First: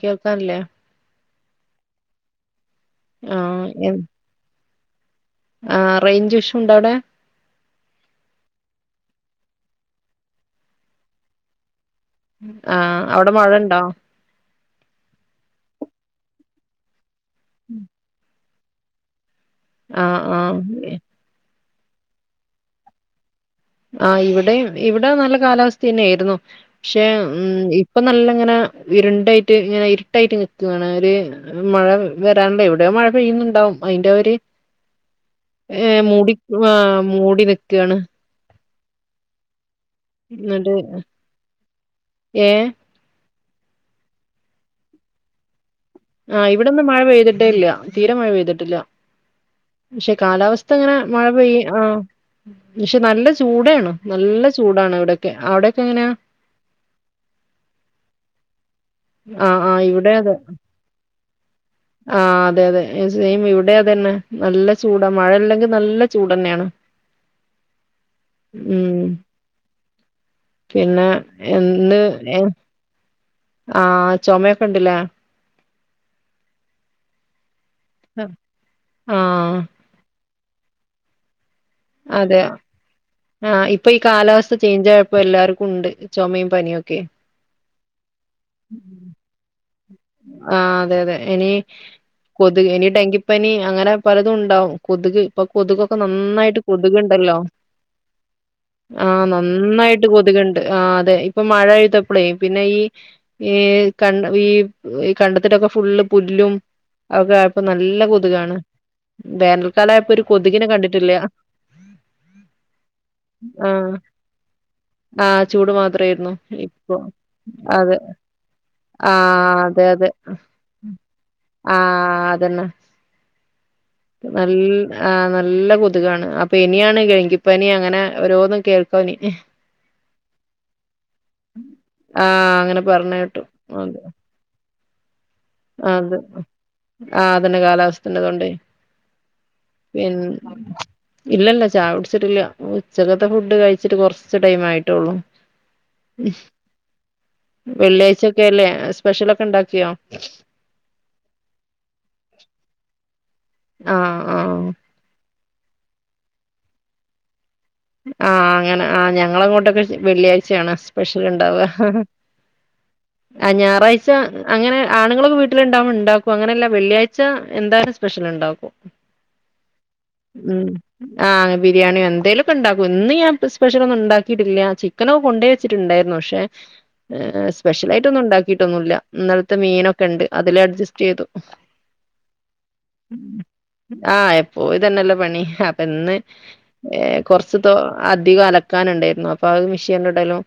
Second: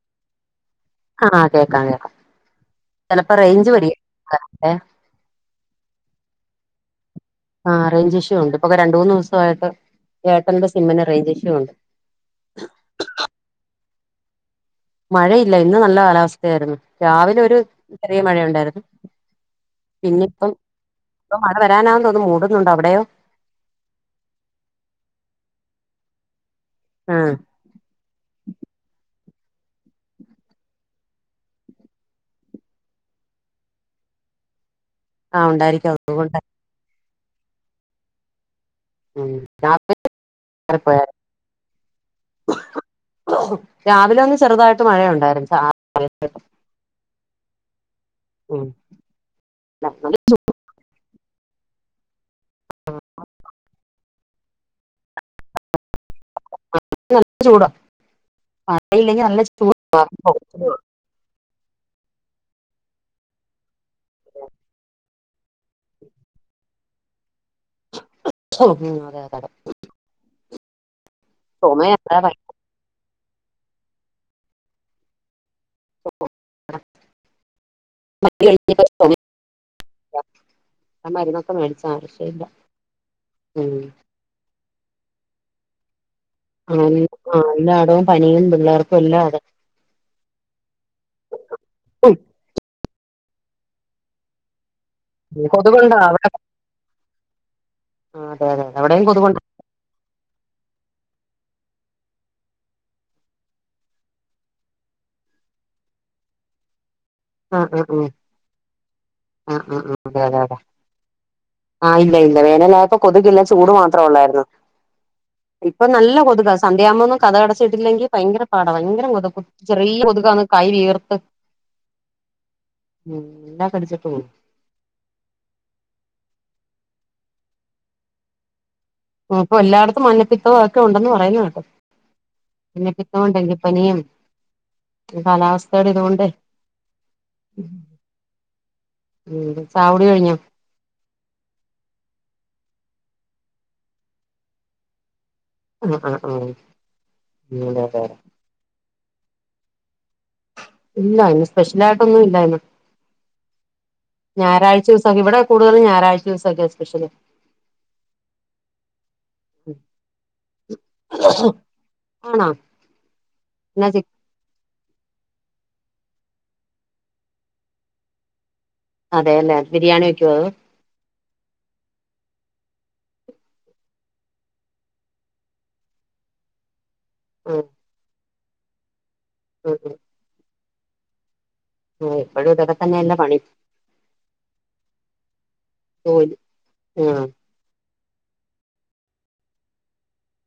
കേൾക്കാനില്ലേ ആഹ് കേക്കാം കേക്കാം ചെലപ്പോ ആ റേഞ്ച് വരി ക ഏഹ് ആഹ് റെയ്ഞ്ചിഷ്യുണ്ടവടെ? ആഹ് റെയ്ഞ്ചിഷ്യുണ്ട് പ്പൊക്ക രണ്ടൂന്ന്സായിട്ട് ഏട്ടന്റെ സിമ്മിന് റേഞ്ചിഷ്യൂണ്ട് ആഹ് അവ്ടെ മഴണ്ടോ? മഴയില്ല ഇന്ന് നല്ല കാലാവസ്ഥയായിരുന്നു. രാവിലെ ഒരു ചെറിയ മഴയുണ്ടായിരുന്നു. ആ പിന്നെ ആ ഇപ്പം, ഇപ്പം മഴ വരാനാന്ന് തോന്നുന്നു, മൂടുന്നുണ്ട് അവിടെയോ? ആഹ് ഇവിടെയും, ഇവിടെ നല്ല കാലാവസ്ഥ തന്നേരുന്നു, പക്ഷെ ആഹ് ഉം ഇ പ്പൊ നല്ലങ്ങനെ ഇരുണ്ടായിട്ട് ഇങ്ങനെ ഇരുട്ടായിട്ട് നിക്കാണ് ഒര് മഴ വരാണ്ടെ, എവിടെയോ മഴ പെയ്യുന്നുണ്ടാവും അയിന്റെ ഒര് ആഹ് ഉണ്ടായിരിക്കും ഏഹ് മൂടി അതുകൊണ്ട് ആഹ് മൂടി നിക്കാണ് ഉം [inaudible] എന്നിട്ട് ഏ രാവിലെ ഒന്ന് ചെറുതായിട്ട് മഴ ഉണ്ടായിരുന്നു, ചാ ആഹ് ഇവിടൊന്നും മഴ പെയ്തിട്ടേയില്ല, തീരെ ഉം മഴപെയ്തിട്ടില്ല, നല്ല പക്ഷെ കാലാവസ്ഥ ത്ത്ങ്ങനെ മഴ പെയ്യ്‌ ആഹ് പക്ഷെ നല്ല ചൂടാണ്, നല്ല ചൂടാണ് ഇവിടൊക്കെ. അവിടൊക്കെ എങ്ങനാ? നല്ല ചൂടാ. മഴയില്ലെങ്കിൽ നല്ല ആഹ് ചൂടാ ആഹ് ഇവിടെ [inaudible] അതെ ആഹ് അതെ അതെ സെയിം ഇവിടെം അതന്നെ, നല്ല ചൂടാ, മഴയില്ലെങ്കിൽ നല്ല ചൂടന്നെയാണ്. ഉം [unintelligible] പിന്നെ എന്ത് ചുമയാ ഏഹ് ആഹ് ചൊമയൊക്കെണ്ട്ല്ലേ ആഹ് [inaudible] ഞാൻ മരുന്നൊക്കെമേടിച്ച് അതെ ആഹ് ഇപ്പൊ ഈ കാലാവസ്ഥ ചേഞ്ച് ആയപ്പോ എല്ലാർക്കുണ്ട് ചുമയും പനിയും ഒക്കെ [inaudible] ആഹ് എല്ലാടവും പനിയും പിള്ളേർക്കും എല്ലാം അതെ ആഹ് അതെ അതെ, ഇനി ഉം, കൊതുക്, ഇനി ഡെങ്കിപ്പനി അങ്ങനെ പലതും ഉണ്ടാവും കൊതുക് ഇപ്പൊ കൊതുകൊക്കെ കൊതുകുണ്ടോ അവിടെ നന്നായിട്ട് കൊതുകുണ്ടല്ലോ ആ അതെ അതെ അതെ. അവിടെയും ആഹ് ന കൊതുകുണ്ട് നന്നായിട്ട് കൊതുകുണ്ട്, ആഹ് അതെ ഇപ്പൊ മഴ പെയ്തപ്പളേ, പിന്നെ ഈ ഈ കണ്ട ഈ കണ്ടത്തിലൊക്കെ ഫുള്ള് പുല്ലും ഒക്കെ ആ ആയപ്പോ ആ നല്ല ഉം കൊതുകാണ്. ആ വേനൽക്കാലമായപ്പോ ഒരു കൊതുകിനെ കണ്ടിട്ടില്ല ആഹ് ഇല്ല ഇല്ല വേനലായപ്പോ കൊതുക്കില്ല ചൂട് ആഹ് മാത്രം ഒള്ളായിരുന്നു ആഹ് ചൂട് ഇപ്പൊ നല്ല മാത്രേയിരുന്നു. കൊതുകാ, സന്ധ്യ ഇപ്പൊ ആകുമ്പോന്നും അതെ കതകടച്ചിട്ടില്ലെങ്കിൽ ഭയങ്കര പാടാ, ഭയങ്കര കൊതുക് ആഹ് [inaudible] അതെ ചെറിയ അതെ കൊതുകാണ്, കൈ വീർത്ത് ആഹ് അതന്നെ മെല്ല കടിച്ചിട്ട് പോവും നല്ല ആഹ് നല്ല കൊതുകാണ്, അപ്പൊ ഇനിയാണ് ഡെങ്കിപ്പനി അങ്ങനെ ഓരോന്നും കേൾ ഉം ഇപ്പൊ എല്ലായിടത്തും മഞ്ഞപ്പിത്തവും ഒക്കെ ഉണ്ടെന്ന് പറയുന്ന കേട്ടു ആഹ് അങ്ങനെ പറഞ്ഞ മഞ്ഞപ്പിത്തവും കേട്ടു. ഡെങ്കിപനിയും അതെ കാലാവസ്ഥ അതെ ആഹ് അതന്നെ കാലാവസ്ഥന്റെ കൊണ്ട് ഉം ചായ കുടി പിന്നെ കഴിഞ്ഞോ ഇല്ലല്ല ചായ കുടിച്ചിട്ടില്ല. ഉച്ചകത്തെ ഫുഡ് കഴിച്ചിട്ട് കുറച്ച് ടൈം ആയിട്ടുള്ളു ആഹ് ആഹ് ആഹ് അങ്ങനെയാ അല്ലെ ക്കല്ലേ, സ്പെഷ്യൽ ഒക്കെ ഉണ്ടാക്കിയോ? ഇല്ല ഇന്ന് സ്പെഷ്യൽ ആയിട്ടൊന്നും ഇല്ലായിന്ന് ആഹ് ആഹ് ഞായാഴ്ച ദിവസൊക്കെ, ഇവിടെ കൂടുതലും ഞായറാഴ്ച ദിവസൊക്കെയാ സ്പെഷ്യല് ആഹ് അങ്ങനെ ആഹ് ഞങ്ങളെ അങ്ങോട്ടൊക്കെ വെള്ളിയാഴ്ചയാണ് സ്പെഷ്യൽ ഇണ്ടാവുക ആണോ ആഹ് എന്നാ ചി ഞായറാഴ്ച അങ്ങനെ ആണുങ്ങളൊക്കെ വീട്ടില് ഉണ്ടാകുമ്പോ ഇണ്ടാക്കും, അങ്ങനെയല്ല വെള്ളിയാഴ്ച എന്തായാലും സ്പെഷ്യൽ ഉണ്ടാക്കും. അതെ അല്ലെ, ബിരിയാണി വെക്കുവോ അതോ ഉം ആഹ് ബിരിയാണിയോ എന്തേലും ഇണ്ടാക്കും ഇന്ന് ഞാൻ സ്പെഷ്യൽ ഒന്നും ഉണ്ടാക്കിയിട്ടില്ല ചിക്കനൊക്ക കൊണ്ടേ വെച്ചിട്ടുണ്ടായിരുന്നു പക്ഷെ അതോ സ്പെഷ്യൽ ആയിട്ട് ഒന്നും ഉണ്ടാക്കിയിട്ടൊന്നുല്ല ഇന്നലത്തെ ആഹ് ആഹ് മീനൊക്കെ ഉണ്ട് അതില് അഡ്ജസ്റ്റ് ചെയ്തു ആഹ് ഇപ്പോഴും ഇതൊകെ തന്നെയല്ലെ പണി ആഹ് എപ്പോയും ഇതന്നെല്ലെ പണി അപ്പൊ ഇന്ന് ജോലി ആഹ് കുറച്ച തൊ അധികം അലക്കാൻ ഉണ്ടായിരുന്നു അപ്പൊത് മെഷീനിൽ ഇടലും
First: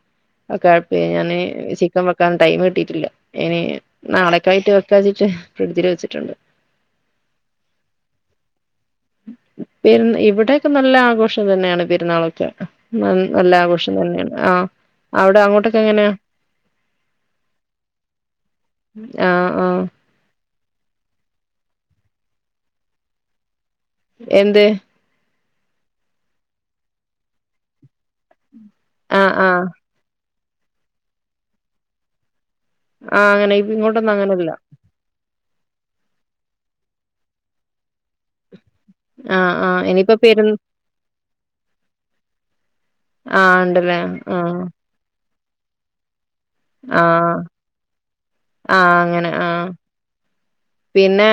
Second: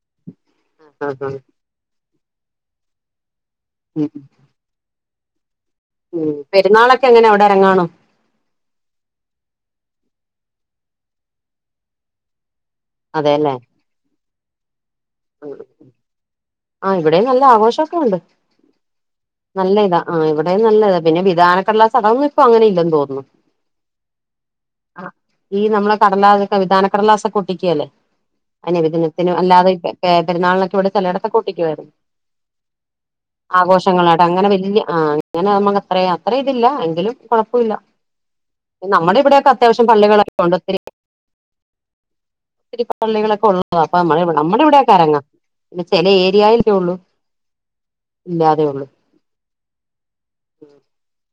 ഴപ്പ ആഹ് ഞാന് ആഹ് ചീക്കൻ വെക്കാൻ ടൈം കിട്ടിട്ടില്ല ഇനി ഉം നാളെ കായിട്ട് വെക്കാച്ച്ട്ട് ഫ്രീഡ്ജി ഉം പെരുന്നാളൊക്കെ എങ്ങനെ അവിടെ ഇറങ്ങാണോ? പെര് ഇവിടെക്കെ നല്ല ആഘോഷം തന്നെയാണ് പെരുന്നാളൊക്കെ ന നല്ല അതെല്ലേ ആഘോഷം തന്നെയാണ് ആഹ് അവിടെ അങ്ങോട്ടൊക്കെ എങ്ങനെയാ? ആഹ് ഇവിടെയും നല്ല ആഘോഷക്കെ ഉണ്ട് ആഹ് നല്ല ഇതാ ആഹ് ഇവിടെയും നല്ല ഇതാ പിന്നെ വിധാനക്കട്ലാസ് അത് ഒന്നും ഇപ്പ അങ്ങനെ ഇല്ലന്ന് തോന്നുന്നു എന്ത് ആഹ് ഈ നമ്മള് കടലാസ്ഒക്കെ വിധാനക്കടലാസൊക്കെ ഒട്ടിക്കല്ലെ? ആഹ് ആഹ് നബിദിനത്തിനും ആഹ് അല്ലാതെ ഈ പെരുന്നാളിനൊക്കെ ഇവിടെ ചിലയിടത്ത് ഒകെ ഒട്ടിക്കുവായിരുന്നു ആഹ് അങ്ങനെ ഇപ്പ ഇങ്ങോട് ങ്ങളെ അങ്ങനെ വലിയ ആഹ് അങ്ങനെ നമ്മക്ക് അത്ര അത്ര ഇതില്ല എങ്കിലും കൊഴപ്പില്ല നമ്മൾ ഇവിടെക്കെ ആഹ് ആഹ് അത്യാവശ്യ ഇനിയിപ്പോ പള്ളികളൊക്കെ പെരു കൊണ്ടത്തിരി ത്തിരി പള്ളികളൊക്കെ ആഹ് ഉള്ളത ഉണ്ടല്ലേ അ ആഹ് നമ്മുടെ ഇവിടെയൊക്കെ ഇറങ്ങാം പിന്നെ ചില ഏരിയ ആഹ് ഉള്ളൂ ആഹ് അങ്ങനെ ആഹ്. പിന്നെ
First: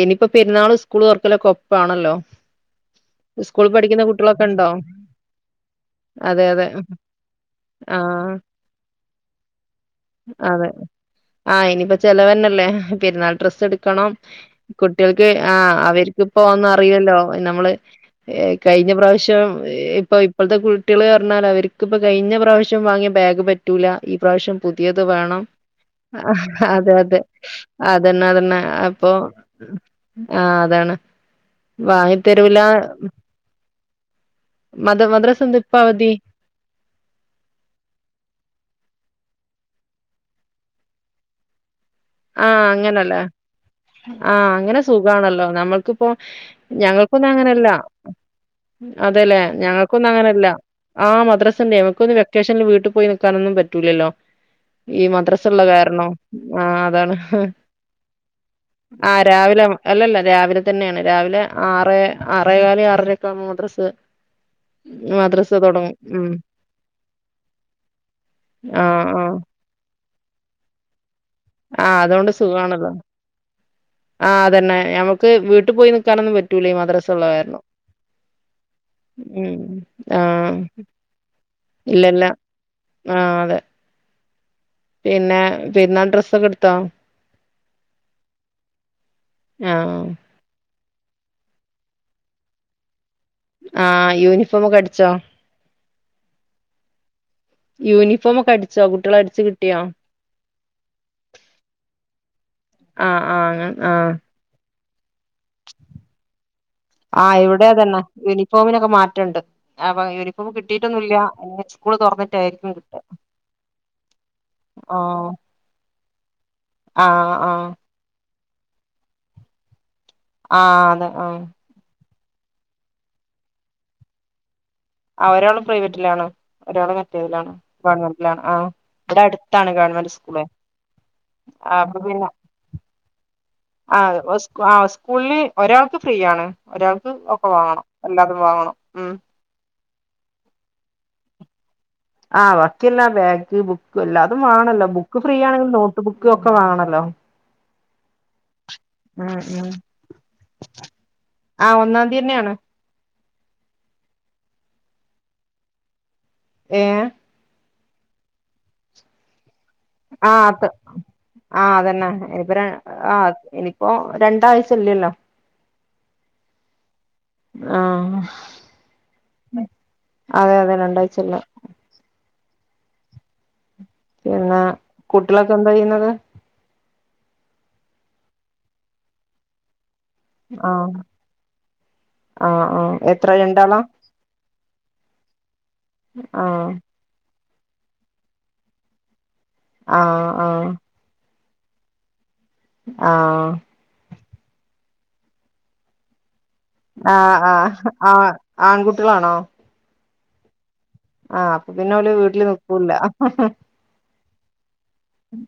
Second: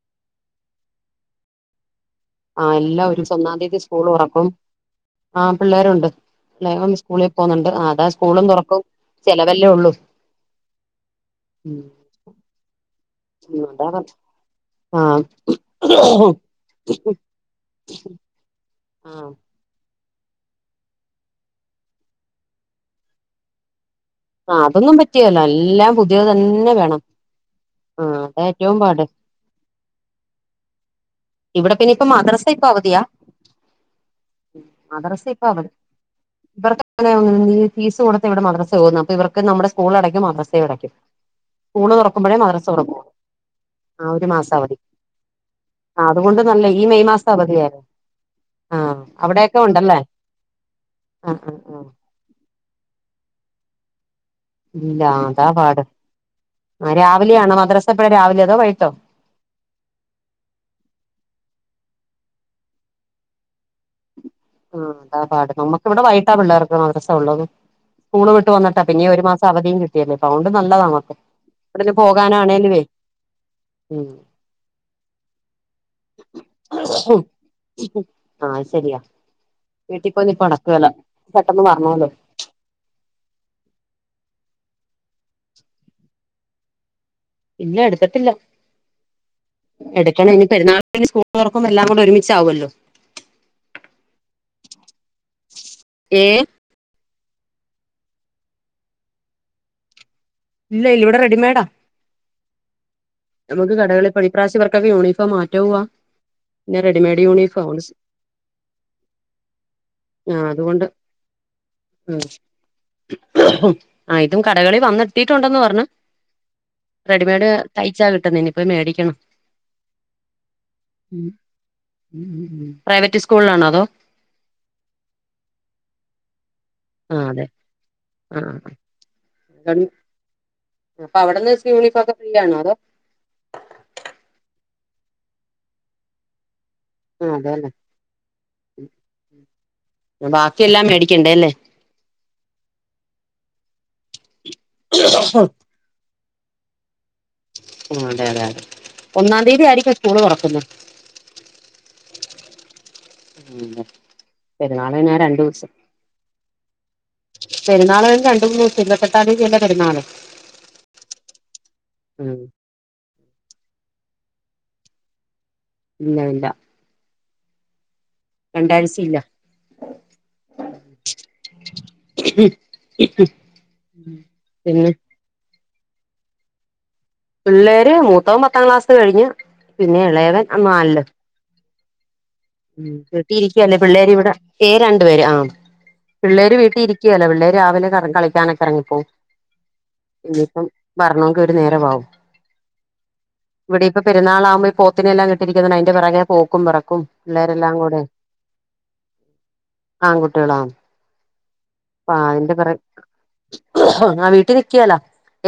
ഇനിയിപ്പോ പെരുന്നാള് സ്കൂൾ തോർക്കല്ലോ കൊപ്പാണല്ലോ. ആ എല്ലാ ഒരു സ് ഒന്നാം തീയതി സ്കൂൾ ഉറക്കും. ഉണ്ടോ ആഹ് പിള്ളേരുണ്ട് അതെ അതെ ലെ സ്കൂളിൽ പോകുന്നുണ്ട് അതാ ആഹ് സ്കൂളും തുറക്കും. ചെലവല്ലേ ഉള്ളൂ. അതെ. ആഹ് ഉം ഇനിയിപ്പ ചെലവന്നെല്ലേ പെരുന്നാൾ ഡ്രസ്സ് അതാ എടുക്കണം. പറഞ്ഞെ ആ കുട്ടികൾക്ക് ആഹ് അവർക്കിപ്പോ ഒന്നും അറില്ലല്ലോ നമ്മള് ഏഹ് കഴിഞ്ഞ ആ പ്രാവശ്യം ഇപ്പോ ഇപ്പോഴത്തെ കുട്ടികൾ പറഞ്ഞാൽ അവർക്കിപ്പോ കഴിഞ്ഞ പ്രാവശ്യം വാങ്ങിയ ബാഗ് പറ്റ് റ്റൂല ഈ ആ പ്രാവശ്യം അതൊന്നും പുതിയത് പറ്റിയേല വേണം എല്ലാം പുതിയത് ആഹ് തന്നെ അതെ വേണം അതെ അ ആ അതന്നെ അതാ അതന്നെ ഏറ്റവും പാട് അപ്പൊ ആഹ് അതാണ് ഇവിടെ പിന്നെ ഇപ്പ വാങ്ങി മദ്രസ തരൂല ഇപ്പൊ അവധിയാ മദ് മദ്രസ് എന്താ ഇപ്പൊ അവദി ഇവർക്ക അങ്ങനെനീ ഫീസ് കൊടുത്ത് ഇവിടെ മദ്രസ പോകന്ന ഇവർക്ക് നമ്മുടെ സ്കൂളടയ്ക്കും മദ്രസ അടയ്ക്കും സ്കൂള് തുറക്കുമ്പോഴേ മദ്രസ തുറക്കു അങ്ങനല്ല ആഹ് അങ്ങനെ സുഖണല്ലോ ആ നമ്മൾക്കിപ്പോൊ അതുകൊണ്ട് നല്ല ഈ മെയ് ഞങ്ങൾക്കൊന്നും മാസം അങ്ങനെയല്ല. അവധിയായിരുന്നു ആ അതെല്ലേ അവിടെയൊക്കെ ഉണ്ടല്ലേ ഞങ്ങക്കൊന്നും അങ്ങനെയല്ല ആഹ് ആ ആ മദ്രാസിണ്ടെ ആ വക്കൊന്ന് വെ ക്കേഷൻല് വീട്ടിപ്പോയി നിക്കാനൊന്നും പറ്റൂലല്ലോ ഇല്ല ഈ അതാ മദ്രസള്ള പാട് കാരണം ആഹ് ആ താണ് ഹ് രാവിലെയാണോ മദ്രസ എപ്പഴാ രാവിലെ അതോ വൈകിട്ടോ ആഹ് രാവിലെ മ് അല്ലല്ല രാവിലെ തന്നേണ് രാവിലെ ആറേ ആറേകാല് ആറരയൊക്കെ ആവുമ്പോ മദ്രസ്സ ആഹ് അതാ പാട് നമ്മക്കിവടെ ഉം. വൈട്ടാ പിള്ളേർക്ക് മദ്രസ ഉള്ളത് സ്കൂള് വിട്ട് വന്നട്ടാ ആ പിന്നീ ഒരു ആ. മാസം അവധിയും കിട്ടിയല്ലേ അപ്പ ഓണ്ട് നല്ലതാ നമക്ക് ആഹ് അതോണ്ട് സുഖാണല്ലോ ഉം ആഹ് അതന്നെ ഞമുക്ക് വീട്ടിപ്പോയി നിക്കാനൊന്നും പറ്റൂലേ മദ്രസള്ള കാരണം ആഹ് ശരിയാ ഉം ആ. വീട്ടിപ്പോയി നിപ്പ് നടക്കുവേല പെട്ടെന്ന് വറണോല്ലോ? ആഹ് അതെ പിന്നേ പെരുന്നാൾ ഡ്രസ്സൊക്കെടുത്തോ? ഇല്ല എടുത്തട്ടില്ല ആ. എടുക്കണം ഇനി പെരുന്നാൾ ഇനി സ്കൂള് തുറകുപ്പും എല്ലാം കൂടെ ഒരുമിച്ചാകുവല്ലോ ആഹ് യൂനിഫോമൊക്ക അടിച്ചോ? ഏ യൂനിഫോമൊക്ക അടിച്ചോ കുട്ടികള് അടിച്ച് കിട്ടിയോ? ഇല്ല ഇല്ല ഇവിടെ റെഡിമേഡാ. ആഹ് ആഹ് അങ്ങ നമുക്ക് ആഹ് കടകളിപ്പ ഇപ്രാശ്യം ഇവർക്ക്ക്കൊ യൂണിഫോം മാറ്റൗവാ ആഹ് ഇവടൊ അതന്നെ യുനിഫോമിനൊക്കെ മാറ്റണ്ട് അപ്പ ആ യുനിഫോമ് അതുകൊണ്ട് കിട്ടിയിട്ടൊന്നുല്ല്യ. ഉം ആഹ് ഇതും കടകളി ഓഹ് വന്നെത്തീട്ടുണ്ടെന്ന് പറഞ്ഞ്. ആഹ് ആഹ് തയിച്ചാ കിട്ടുന്നെ ഇനിപ്പോയി മേടിക്കണം. ആതൊ ആഹ് പ്രൈവറ്റ് ഇസ്കൂളിലാണോ അതോ ആഹ് ഒരാള് പ്രൈവറ്റിലാണ്. ഒരാള് ആ അതെ മറ്റേതിലാണ്. ഗവൺമെൻ്റിലാണ്. ആ ആഹ് ഇവിടൊ അടുത്താണ് ഗവൻമൊന്റ് സ്കൂള് അപ്പൊ അവിടുന്ന് ആഹ് അപ്പ യൂണിഫോം ഒക്കെ പിന്നൊ ഫ്രീ ആണോ അതോ ആഹ് ഓ സ്കൂള് ആഹ് സ്കൂളില് ഒരാൾക്ക് ഫ്രീയാണ് ഒരാൾക് ബുക്കും ആ ഒക്കെ അതെല്ലേ വാങ്ങണം എല്ലാതും വാങ്ങണം. ഉം ബാക്കിയെല്ലാം മേടിക്കണ്ടേ അല്ലേ. ആഹ് ബാക്കിയെല്ലാ ബാഗ് ബുക്ക് എല്ലാതും വാങ്ങണല്ലോ ബുക്ക് ഫ്രീ ആ ആണെങ്കില് നോ ട്ട് ബുക്ക് ഒക്ക വാങ്ങണല്ലോ ആഹ് അതെ അതെ അതെ ഉം ഒന്നാം തീയതി ഉം ആയിരിക്കോ സ്കൂള് തൊറക്കുന്നത്. ആഹ് ഒന്നാം തിയന്നെയാണ്. ഉം പെരുന്നാളിന് കഴിഞ്ഞ രണ്ടൂ സം ഏഹ് പെരുന്നാള് രണ്ട് മൂ ഇരുപത്തെട്ടാന്തിയതിയല്ലേ പെരുന്നാള്. ആഹ് അത്ത് ആഹ് അതന്നെ ഉം ഇനിപ്പ രണ്ട് ആഹ് ഇനിപ്പോ രണ്ടാഴ്ച്ചില്ല്യല്ലോ. ഇല്ല്യ ഇല്ല ആഹ് രണ്ടാഴ്ച്ചയില്ല. അതെ അതെ രണ്ടാഴ്ചല്ല [inaudible] പിന്നെ കുട്ടികളൊക്കെ എന്താ ചെയ്യുന്നത്. പിള്ളേര് മൂത്തവൻ പത്താം ക്ലാസ് കഴിഞ്ഞ് പിന്നെ എളയവൻ അ ആഹ് നാല്ല്. ആഹ് ഉം ആഹ് എത്ര വീട്ടീയിരിക്ക്യാല്ലേ രണ്ടാളാ പിള്ളേരിവിടെ തേ രണ്ടു പേര്. ആഹ് പിള്ളേര്. ആഹ് വീട്ടീ ഇരിക്ക്യേല പിള്ളേര് രാവിലെ കറ് കളിക്കാനൊക്ക എറങ്ങിപ്പോകും. ആഹ് ഇനിയിപ്പം ആഹ് വറണോങ്കി ഒരു നേരവാകും ആഹ് ഇവടെയിപ്പ പെരുന്നാളാവുമ്പ ഈ പോത്തിനെയെല്ലാം കെട്ടിയിരിക്കുന്നോണ്ടയിന്റൊ പെറകേ പോക്കും പെറക് ആഹ് ആഹ് ആഹ് ആൺകുട്ടികളാണോ? ആൺ കുട്ട്യാള്. ആഹ് അപ്പൊ പിന്നെ ഓല് വീട്ടില് നിക്കൂല. ആ വീട്ടിൽ നിക്കേലാ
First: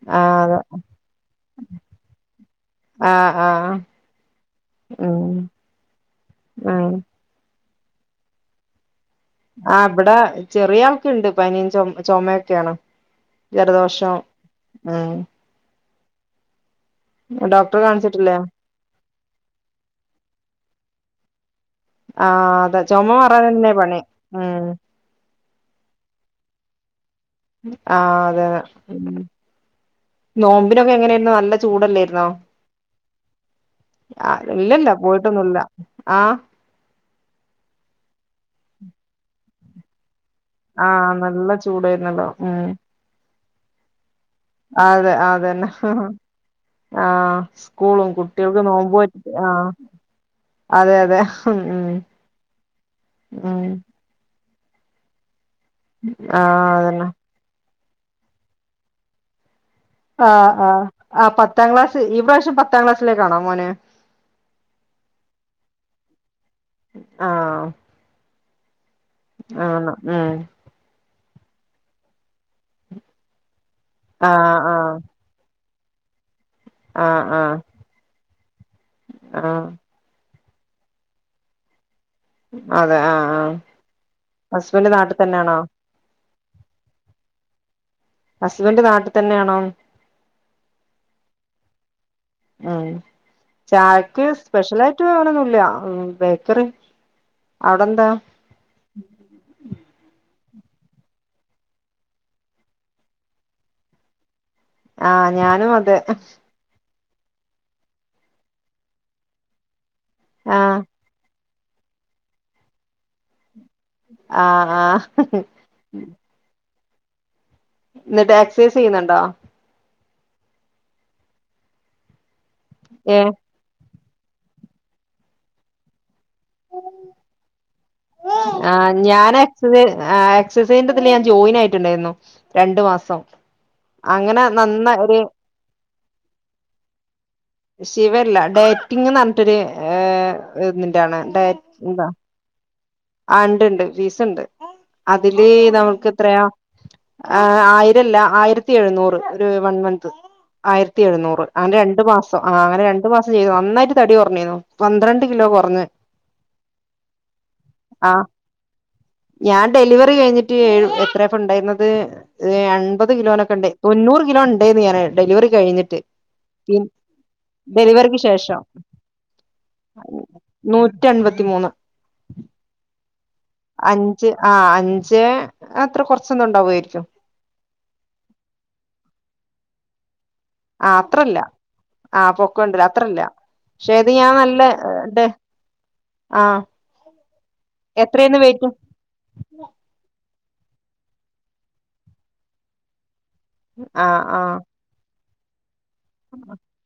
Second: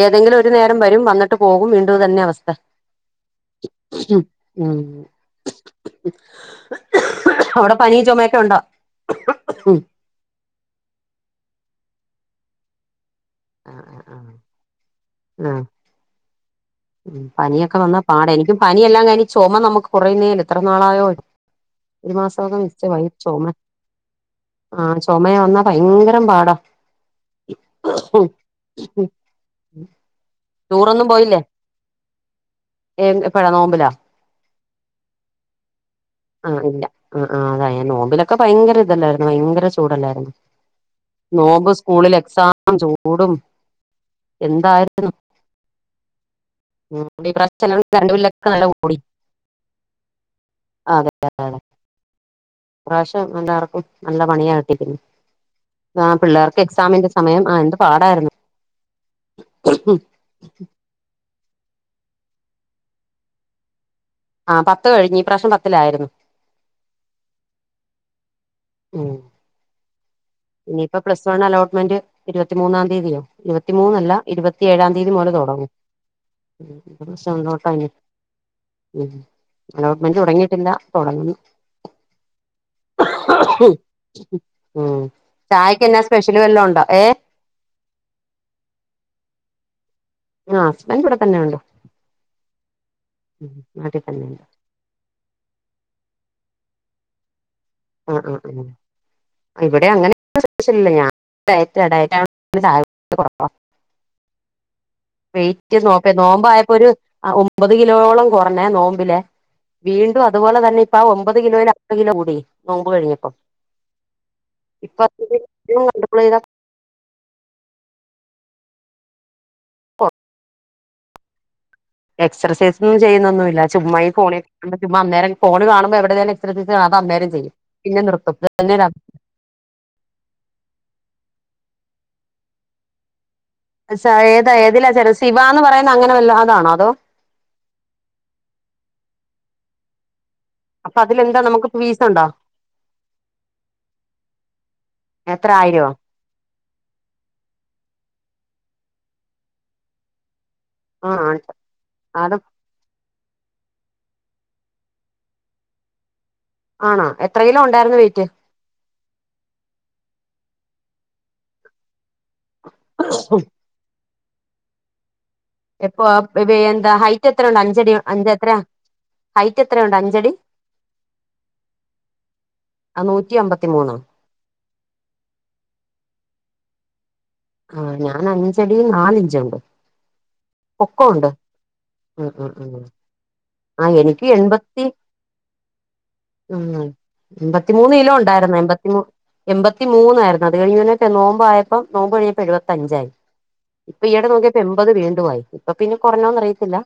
ഏതെങ്കിലും ഒരു അതെ നേരം വരും വന്നിട്ട് പോകും വീണ്ടും ഇതന്നെ അവസ്ഥ ആഹ് ആഹ് ഉം ഉം അവിടെ പനി ചുമയൊക്കെ ഉണ്ടോ ഉം ആഹ് ഇവിടെ ചെറിയ ആൾക്ണ്ട് പനി ച ചോമൊക്കെയാണ് ജലദോഷം ഉം ആഹ് ഉം പനിയൊക്കെ ഡോക്ടറെ വന്നാ പാട കാണിച്ചിട്ടില്ലേ ഇനിക്കും പനിയെല്ലാം കഴിഞ് ചോമ നമക്ക് കുറയുന്നേല എത്ര നാളായോ ഒരു ആ മാസമൊക്കെ അതെ നിച്ച് ചുമ ഭയങ്കര മാറാൻ ചോമേ തന്നെ പണി ഉം ആഹ് ചോമ വന്നാ ഭയങ്കരം പാടാ ആഹ് അതെ ഉം നോമ്പിനൊക്കെ ടൂറൊന്നും എങ്ങനെയായിന് നല്ല ചൂടല്ലായിരുന്നോ ഏ എപ്പഴാ നോമ്പലോ ആഹ് ഇല്ലല്ല പോയിട്ടൊന്നുല്ല ആഹ് ആഹ് ആഹ് അതെ നോമ്പിലൊക്കെ ഭയങ്കര ഇതല്ലായിരുന്നോ ഭയങ്കര ചൂടല്ലായിരുന്നോ ആ നല്ല നോമ്പ് സ്കൂളില് ചൂടായിരുന്നല്ലോ ഉം എക്സാം ചൂടും എന്തായിരുന്നു അതെ അതെന്നെ ആഹ് ഇപ്രാവശ്യം സ്കൂളും രണ്ടുപല്ലൊക്കെ കുട്ടികൾക്ക് നല്ല കൂടി നോമ്പറ്റ് ആഹ് അതെ അതെ ഉം ഇപ്രാവശ്യം ഉം എല്ലാവർക്കും നല്ല പണിയ കിട്ടിക്ന്നെ ആ പിള്ളേർക്ക് എക്സാമിന്റെ സമയം ആഹ് എന്ത് പാടായിരുന്നു ഹും ആഹ് ആഹ് അ പത്താം ക്ലാസ് ഈ പ്രവശ്യം പത്താം ക്ലാസ്സിലേക്കാണോ മോന് ആ പത്ത് കഴിഞ് ഈ പ്രവശ്യം പത്തിലായിരുന്നു ആഹ് ഉം ആണോ ഉം ഇനിയിപ്പൊ പ്ലസ് വൺ അലോട്ട്മെന്റ് ഇരുപത്തിമൂന്നാം തീയതിയോ ഇരുപത്തി മൂന്നല്ല ആഹ് ഇരുപത്തി ഏഴാം ആഹ് തീയതി മുതല് തുടങ്ങും ആഹ് ആഹ് സന്തോഷായിൻ ഉം ആഹ് അലോ ന് തോടങ്ങിയിട്ടില്ല തുടങ്ങുന്നു അതെ ആഹ് ആഹ് ഹസ്ബന്റ് നാട്ടിൽ തന്നെയാണോ ക്കന്ന സ്പെഷ്യൽ വല്ലോ ഉണ്ടോഏഹ് ഹസ്ബന്റ് നാട്ടിതന്നെയാണോ ആഹ് ഹസ്ബന്റ് ഇവിടെ തന്നെ ഉണ്ട് നാട്ടിൽ തന്നെണ്ട് സ്പെഷ്യല ആയിട്ട് വേണൊന്നും ഇല്ല ബേക്കറി അവിടെന്താ ഉം ഉം ഉം ഇവിടെ അങ്ങനെല്ല [unintelligible] ആഹ് ഞാനും വെയിറ്റ് അതെ നോക്ക് നോമ്പായപ്പോ ഒരു ഒമ്പത് കിലോളം കുറഞ്ഞേ നോമ്പിലെ വീണ്ടും അതുപോലെ ആഹ് തന്നെ ഇപ്പ ആ ഒമ്പത് കിലോൽഅ കിലോ കൂടി നോമ്പ് കഴിഞ്ഞപ്പോ [inaudible] ആഹ് ആഹ് ഇന്നിട്ട് ആക്സൈസ് ചിയ്യുന്നുണ്ടോ പോ എക്സർസൈസോന്നും ഏഹ് ചെയ്യുന്നൊന്നുല്ല ചുമ്മാഇ ഫോണി നമ്മു അന്നേര ഫോണ് കാണുമ്പോ എവിടെേന്നെ ഇത്ര അന്നേരം ചെയ്യും പിന്നെ നിർത്തും തന്നെ ആഹ് ഞാനഎക് എക്സസൈ എക്സസൈസിന്റെതിൽ ഞാൻ ജോയിൻ ആയിട്ടുണ്ടായിരുന്നു രണ്ടു മാസം സാ അങ്ങനെ ഏതാ ഏതിലാ നന്ന ചെ ഒരു ശിവാ എന്ന് പറയുന്നത് അങ്ങനെ വല്ലോ അതാണോ അതോ ശിവല്ല ഡേയറ്റിംഗ് പറഞ്ഞിട്ടൊരു ഏ അപ്പൊ ഇതിന്റൊണ് അതിലെന്താ ഡേ നമുക്ക് ഫീസ് എന്താ ഉണ്ടോ ആഹ് ഉണ്ട് ഉണ്ട് ഫീസ് ഉണ്ട്, അതില് എത്ര ആയിരോ നമു ക്ക് എത്രയാ, ആയിരല്ല ആയിരത്തി എഴുന്നൂറ് ഒരു വൺ മന്ത് ആയിരത്തി ആ എഴുന്നൂറ്, അങ്ങനെ രണ്ടു അത് മാസം, ആഹ് അങ്ങനെ രണ്ട് രണ്ട് മാസം ചെയ്തു, നന്നായിട്ട് തടി കുറഞ്ഞേനു, പന്ത്രണ്ട് കിലോ കുറഞ്ഞ് ആണോ എത്ര കിലോ ഉണ്ടായിരുന്നു ആ വെയിറ്റ് ഞാൻ ഡെലിവറി കഴിഞ്ഞിട്ട് എത്രയാപ്പം ഉണ്ടായിരുന്നത് എൺപത് കിലോനൊക്കെ ഉണ്ട് തൊണ്ണൂറ് കിലോ ഉണ്ടേന്ന് ഞാന് ഡെലിവറി കഴിഞ്ഞിട്ട് എപ്പോ പി എന്താ ഹൈറ്റ് എത്രയുണ്ട് അഞ്ചടി ഡെലിവറിക്ക് അഞ്ച് എത്ര ശേഷം ഹൈറ്റ് എത്രയുണ്ട് അഞ്ചടി നൂറ്റി അൻപത്തി മൂന്ന് ആ നൂറ്റി അമ്പ- അഞ്ച് ആഹ് അഞ്ച് അത്ര കൊറച്ചൊന്നും ഉണ്ടാവുമായിരിക്കും ആഹ് ഞാൻ അഞ്ചടി നാല് ഇഞ്ച് ഉണ്ട് ആഹ് അത്രല്ല ഉം ആഹ് ഉം പൊക്കണ്ടല്ലേ ഉം അത്ര ഇല്ല ആ പക്ഷേ ഇത് എനിക്ക് ഞാൻ നല്ല എൺപത്തി ആഹ് ഉം എൺപത്തിമൂന്ന് കിലോ എത്രേന്ന് ഉണ്ടായിരുന്ന്, വെയിറ്റ് എൺപത്തിമൂ എൺപത്തി മൂന്നായിരുന്നു അത് കഴിഞ്ഞ് നോമ്പായപ്പം നോമ്പ് കഴിഞ്ഞപ്പം എഴുപത്തഞ്ചായി ഇപ്പൊ ആഹ് ഈയിടെ ആഹ് നോക്കിയപ്പോ എൺപത് വീണ്ടും ആയി, ഇപ്പൊ പിന്നെ കൊറഞ്ഞോന്ന് അറിയത്തില്ല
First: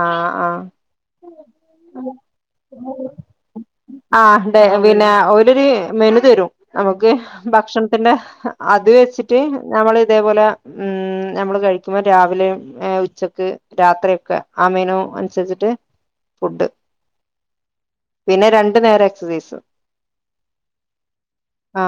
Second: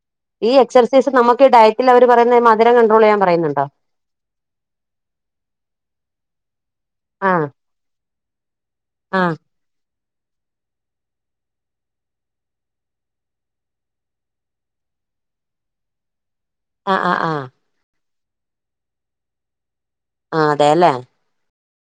ആഹ് ഈ ആഹ് എക്സർസൈസ് നമുക്കീ ഡയറ്റില് അവര് പറയുന്ന ഈ മധുരം കൺട്രോള് ചെയ്യാൻ പറയുന്നുണ്ടോ ആഹ് പിന്നെ ഓലൊരു മെനു തരും നമുക്ക് ആഹ് ഭക്ഷണത്തിന്റെ അത് ആഹ് വെച്ചിട്ട് നമ്മള് ഇതേ പോലെ ഉം നമ്മള് കഴിക്കുമ്പം രാവിലെയും ഉ ഉച്ചക്ക് രാത്രിയൊക്കെ ആ മെനു അനുസരിച്ചിട്ട് ഫുഡ് ആഹ് ആഹ് ആഹ് പിന്നെ രണ്ടു നേരം എക്സർസൈസ് ആഹ് അതേല്ലേ ആ